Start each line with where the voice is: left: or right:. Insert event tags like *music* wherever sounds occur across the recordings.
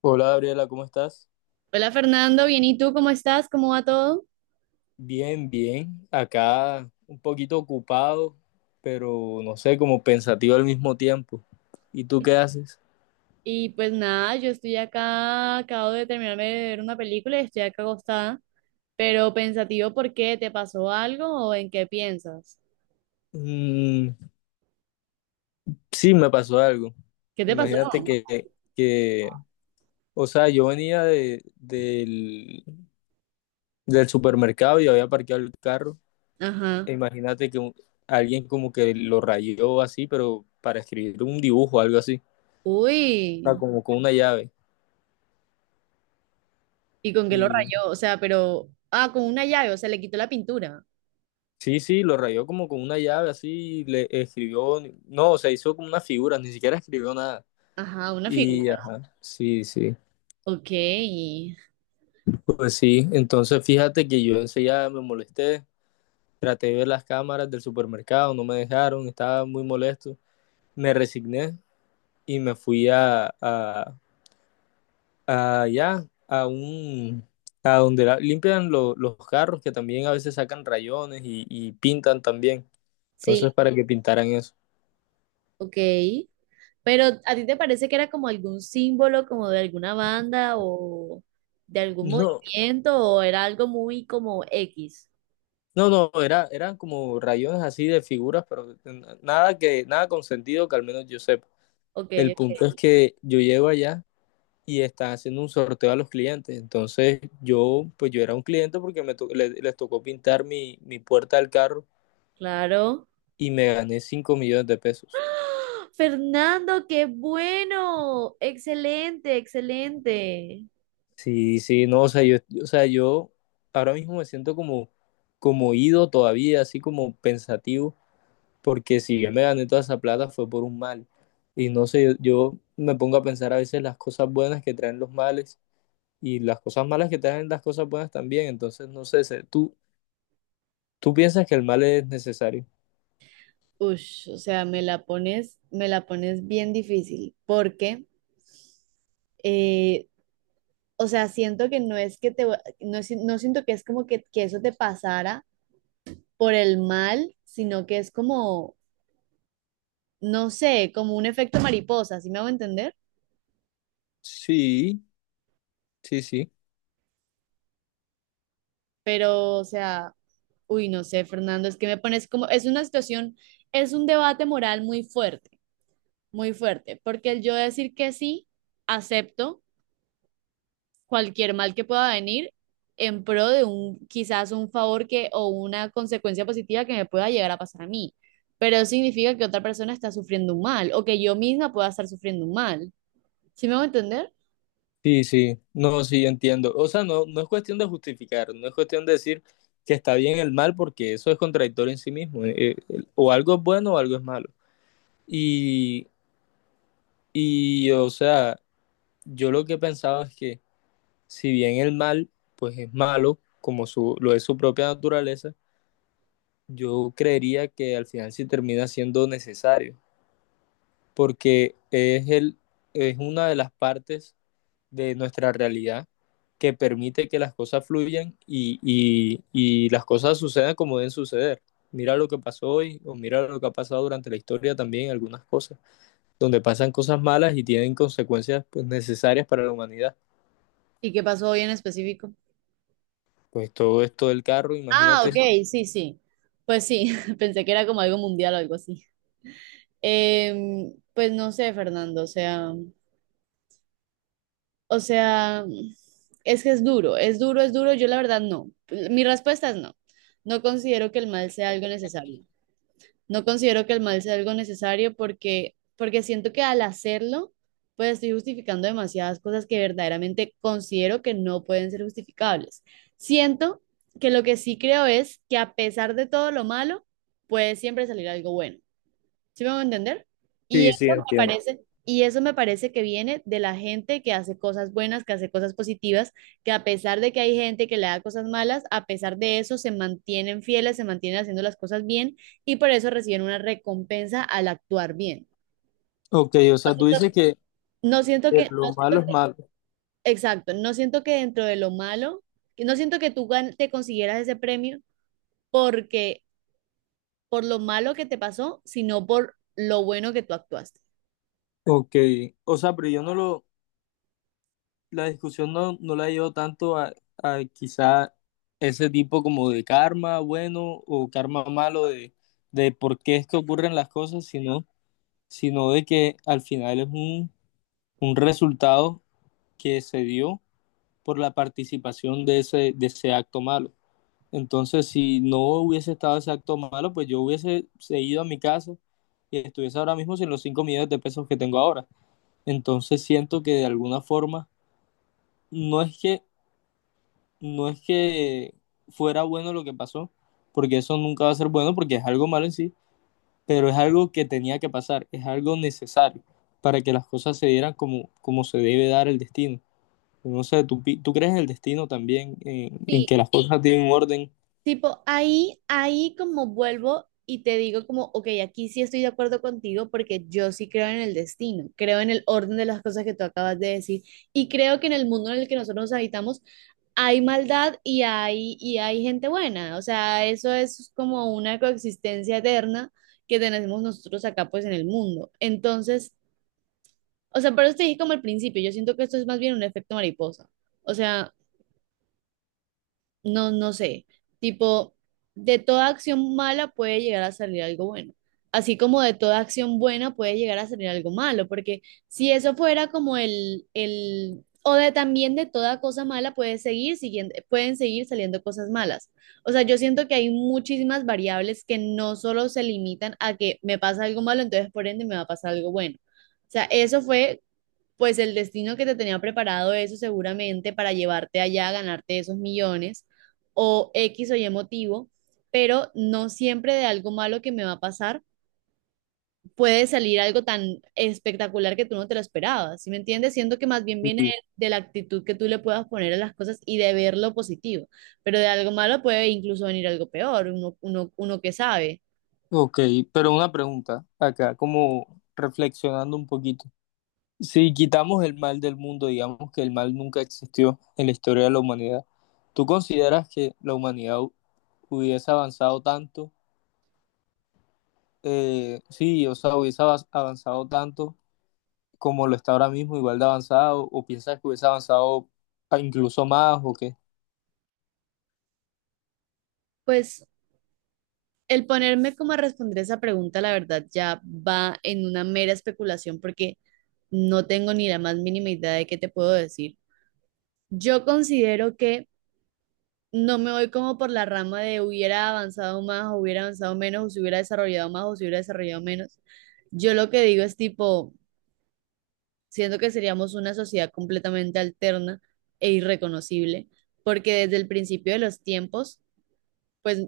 left: Hola Gabriela, ¿cómo estás?
right: Hola Fernando, bien, ¿y tú cómo estás? ¿Cómo va todo?
left: Bien, bien. Acá un poquito ocupado, pero no sé, como pensativo al mismo tiempo. ¿Y tú qué haces?
right: Y pues nada, yo estoy acá, acabo de terminarme de ver una película y estoy acá acostada, pero pensativo ¿por qué? ¿Te pasó algo o en qué piensas?
left: Mm, sí, me pasó algo.
right: ¿Qué te pasó?
left: Imagínate que, que o sea, yo venía del supermercado y había parqueado el carro.
right: Ajá.
left: E imagínate que alguien como que lo rayó así, pero para escribir un dibujo, algo así. O sea,
right: Uy,
left: como con una llave.
right: ¿y con qué lo rayó? O sea, pero, ah, con una llave, o sea, le quitó la pintura.
left: Sí, sí, lo rayó como con una llave así, le escribió, no, o sea, hizo como una figura, ni siquiera escribió nada.
right: Ajá, una
left: Y
right: figura.
left: ajá, sí, sí,
right: Ok,
left: pues sí, entonces fíjate que yo enseguida me molesté, traté de ver las cámaras del supermercado, no me dejaron, estaba muy molesto, me resigné y me fui a allá, a donde limpian los carros, que también a veces sacan rayones y pintan también,
right: sí,
left: entonces para que pintaran eso.
right: ok. Pero ¿a ti te parece que era como algún símbolo, como de alguna banda o de algún
left: No,
right: movimiento o era algo muy como X?
left: no, no, era, eran como rayones así de figuras, pero nada con sentido, que al menos yo sepa.
right: Ok,
left: El punto
right: ok,
left: es que yo llego allá y están haciendo un sorteo a los clientes. Entonces pues yo era un cliente porque les tocó pintar mi puerta del carro
right: claro.
left: y me gané 5 millones de pesos.
right: ¡Ah! Fernando, qué bueno. Excelente, excelente.
left: Sí, sí, no, o sea, o sea, yo ahora mismo me siento como ido todavía, así como pensativo porque si yo me gané toda esa plata fue por un mal. Y no sé, yo me pongo a pensar a veces las cosas buenas que traen los males y las cosas malas que traen las cosas buenas también. Entonces, no sé, ¿tú piensas que el mal es necesario?
right: Ush, o sea, me la pones bien difícil, porque, eh, o sea, siento que no es que te, va- no, si- no siento que es como que eso te pasara por el mal, sino que es como no sé, como un efecto mariposa, ¿sí me hago entender?
left: Sí, sí, sí.
right: Pero, o sea, uy, no sé, Fernando, es que me pones como, es una situación, es un debate moral muy fuerte, porque el yo decir que sí, acepto cualquier mal que pueda venir en pro de un, quizás un favor que, o una consecuencia positiva que me pueda llegar a pasar a mí, pero eso significa que otra persona está sufriendo un mal, o que yo misma pueda estar sufriendo un mal, ¿sí me hago entender?
left: Sí, sí, no, sí, entiendo. O sea, no, no es cuestión de justificar, no es cuestión de decir que está bien el mal, porque eso es contradictorio en sí mismo. O algo es bueno o algo es malo. Y, o sea, yo lo que pensaba es que si bien el mal pues es malo, como su, lo es su propia naturaleza, yo creería que al final sí termina siendo necesario, porque es una de las partes de nuestra realidad que permite que las cosas fluyan y las cosas sucedan como deben suceder. Mira lo que pasó hoy o mira lo que ha pasado durante la historia también, algunas cosas, donde pasan cosas malas y tienen consecuencias pues necesarias para la humanidad.
right: ¿Y qué pasó hoy en específico?
left: Pues todo esto del carro,
right: Ah, ok,
left: imagínate.
right: sí, sí. Pues sí, *laughs* pensé que era como algo mundial o algo así. Pues no sé, Fernando, o sea, es que es duro, es duro, es duro. Yo la verdad no. Mi respuesta es no. No considero que el mal sea algo necesario. No considero que el mal sea algo necesario porque, porque siento que al hacerlo, pues estoy justificando demasiadas cosas que verdaderamente considero que no pueden ser justificables. Siento que lo que sí creo es que a pesar de todo lo malo, puede siempre salir algo bueno. ¿Sí me van a entender? Y
left: Sí,
right: eso
left: sí,
right: me
left: entiendo.
right: parece, y eso me parece que viene de la gente que hace cosas buenas, que hace cosas positivas, que a pesar de que hay gente que le da cosas malas, a pesar de eso se mantienen fieles, se mantienen haciendo las cosas bien y por eso reciben una recompensa al actuar bien.
left: Ok, o sea, tú dices que
right: No siento que,
left: lo
right: no
left: malo
right: siento
left: es
right: que-
left: malo.
right: exacto, no siento que dentro de lo malo, que no siento que tú gan- te consiguieras ese premio porque por lo malo que te pasó, sino por lo bueno que tú actuaste.
left: Ok, o sea, pero yo no lo, la discusión no, no la llevo tanto a, quizá ese tipo como de karma bueno o karma malo de por qué es que ocurren las cosas, sino de que al final es un resultado que se dio por la participación de ese acto malo. Entonces, si no hubiese estado ese acto malo, pues yo hubiese seguido a mi casa y estuviese ahora mismo sin los 5 millones de pesos que tengo ahora. Entonces, siento que de alguna forma, no es que, no es que fuera bueno lo que pasó, porque eso nunca va a ser bueno, porque es algo malo en sí, pero es algo que tenía que pasar, es algo necesario para que las cosas se dieran como, como se debe dar el destino. No sé, ¿tú crees en el destino también, en
right: Sí.
left: que las sí, cosas tienen un orden?
right: Tipo, ahí, ahí como vuelvo y te digo como, ok, aquí sí estoy de acuerdo contigo porque yo sí creo en el destino, creo en el orden de las cosas que tú acabas de decir y creo que en el mundo en el que nosotros nos habitamos hay maldad y hay gente buena, o sea, eso es como una coexistencia eterna que tenemos nosotros acá pues en el mundo. Entonces, o sea, por eso te dije como al principio, yo siento que esto es más bien un efecto mariposa, o sea no, no sé, tipo, de toda acción mala puede llegar a salir algo bueno, así como de toda acción buena puede llegar a salir algo malo, porque si eso fuera como el, o de también de toda cosa mala puede seguir siguiendo, pueden seguir saliendo cosas malas. O sea, yo siento que hay muchísimas variables que no solo se limitan a que me pasa algo malo, entonces por ende me va a pasar algo bueno. O sea, eso fue pues el destino que te tenía preparado eso seguramente para llevarte allá, a ganarte esos millones o X o Y motivo, pero no siempre de algo malo que me va a pasar puede salir algo tan espectacular que tú no te lo esperabas, ¿sí me entiendes? Siento que más bien viene de la actitud que tú le puedas poner a las cosas y de ver lo positivo, pero de algo malo puede incluso venir algo peor, uno, uno, uno que sabe.
left: Ok, pero una pregunta acá, como reflexionando un poquito. Si quitamos el mal del mundo, digamos que el mal nunca existió en la historia de la humanidad, ¿tú consideras que la humanidad hubiese avanzado tanto? Sí, o sea, hubiese avanzado tanto como lo está ahora mismo, igual de avanzado, ¿o piensas que hubiese avanzado, incluso más o qué?
right: Pues el ponerme como a responder esa pregunta, la verdad, ya va en una mera especulación porque no tengo ni la más mínima idea de qué te puedo decir. Yo considero que no me voy como por la rama de hubiera avanzado más o hubiera avanzado menos o se hubiera desarrollado más o se hubiera desarrollado menos. Yo lo que digo es tipo, siento que seríamos una sociedad completamente alterna e irreconocible, porque desde el principio de los tiempos pues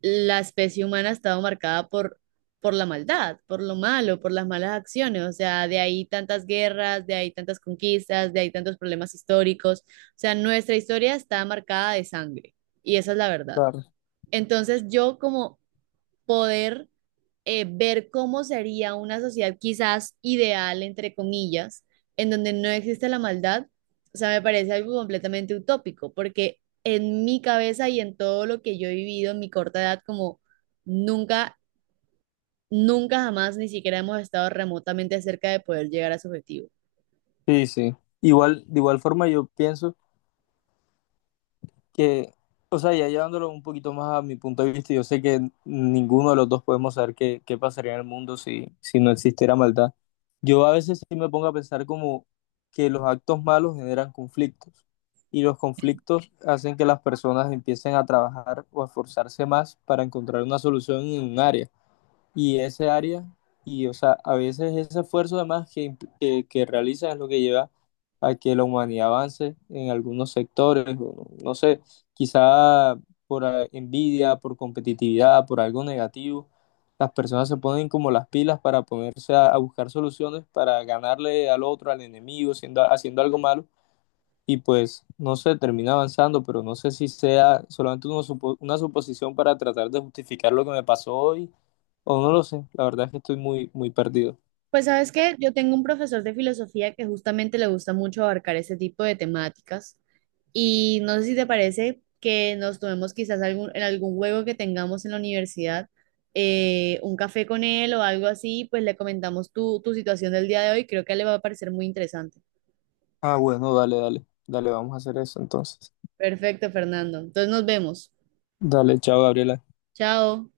right: la especie humana ha estado marcada por la maldad, por lo malo, por las malas acciones. O sea, de ahí tantas guerras, de ahí tantas conquistas, de ahí tantos problemas históricos. O sea, nuestra historia está marcada de sangre y esa es la verdad.
left: Claro.
right: Entonces yo como poder ver cómo sería una sociedad quizás ideal, entre comillas, en donde no existe la maldad, o sea, me parece algo completamente utópico, porque en mi cabeza y en todo lo que yo he vivido en mi corta edad, como nunca, nunca jamás ni siquiera hemos estado remotamente cerca de poder llegar a su objetivo.
left: Sí, sí. Igual, de igual forma yo pienso que, o sea, ya llevándolo un poquito más a mi punto de vista, yo sé que ninguno de los dos podemos saber qué, pasaría en el mundo si no existiera maldad. Yo a veces sí me pongo a pensar como que los actos malos generan conflictos y los conflictos hacen que las personas empiecen a trabajar o a esforzarse más para encontrar una solución en un área y ese área, y o sea, a veces ese esfuerzo además que realiza es lo que lleva a que la humanidad avance en algunos sectores, o no, no sé, quizá por envidia, por competitividad, por algo negativo, las personas se ponen como las pilas para ponerse a buscar soluciones para ganarle al otro, al enemigo, haciendo algo malo. Y pues no sé, termina avanzando, pero no sé si sea solamente una suposición para tratar de justificar lo que me pasó hoy, o no lo sé, la verdad es que estoy muy, muy perdido.
right: Pues sabes que yo tengo un profesor de filosofía que justamente le gusta mucho abarcar ese tipo de temáticas. Y no sé si te parece que nos tomemos quizás algún, en algún juego que tengamos en la universidad, un café con él o algo así, pues le comentamos tu, tu situación del día de hoy. Creo que a él le va a parecer muy interesante.
left: Ah, bueno, dale, dale, dale, vamos a hacer eso entonces.
right: Perfecto, Fernando. Entonces nos vemos.
left: Dale, chao, Gabriela.
right: Chao.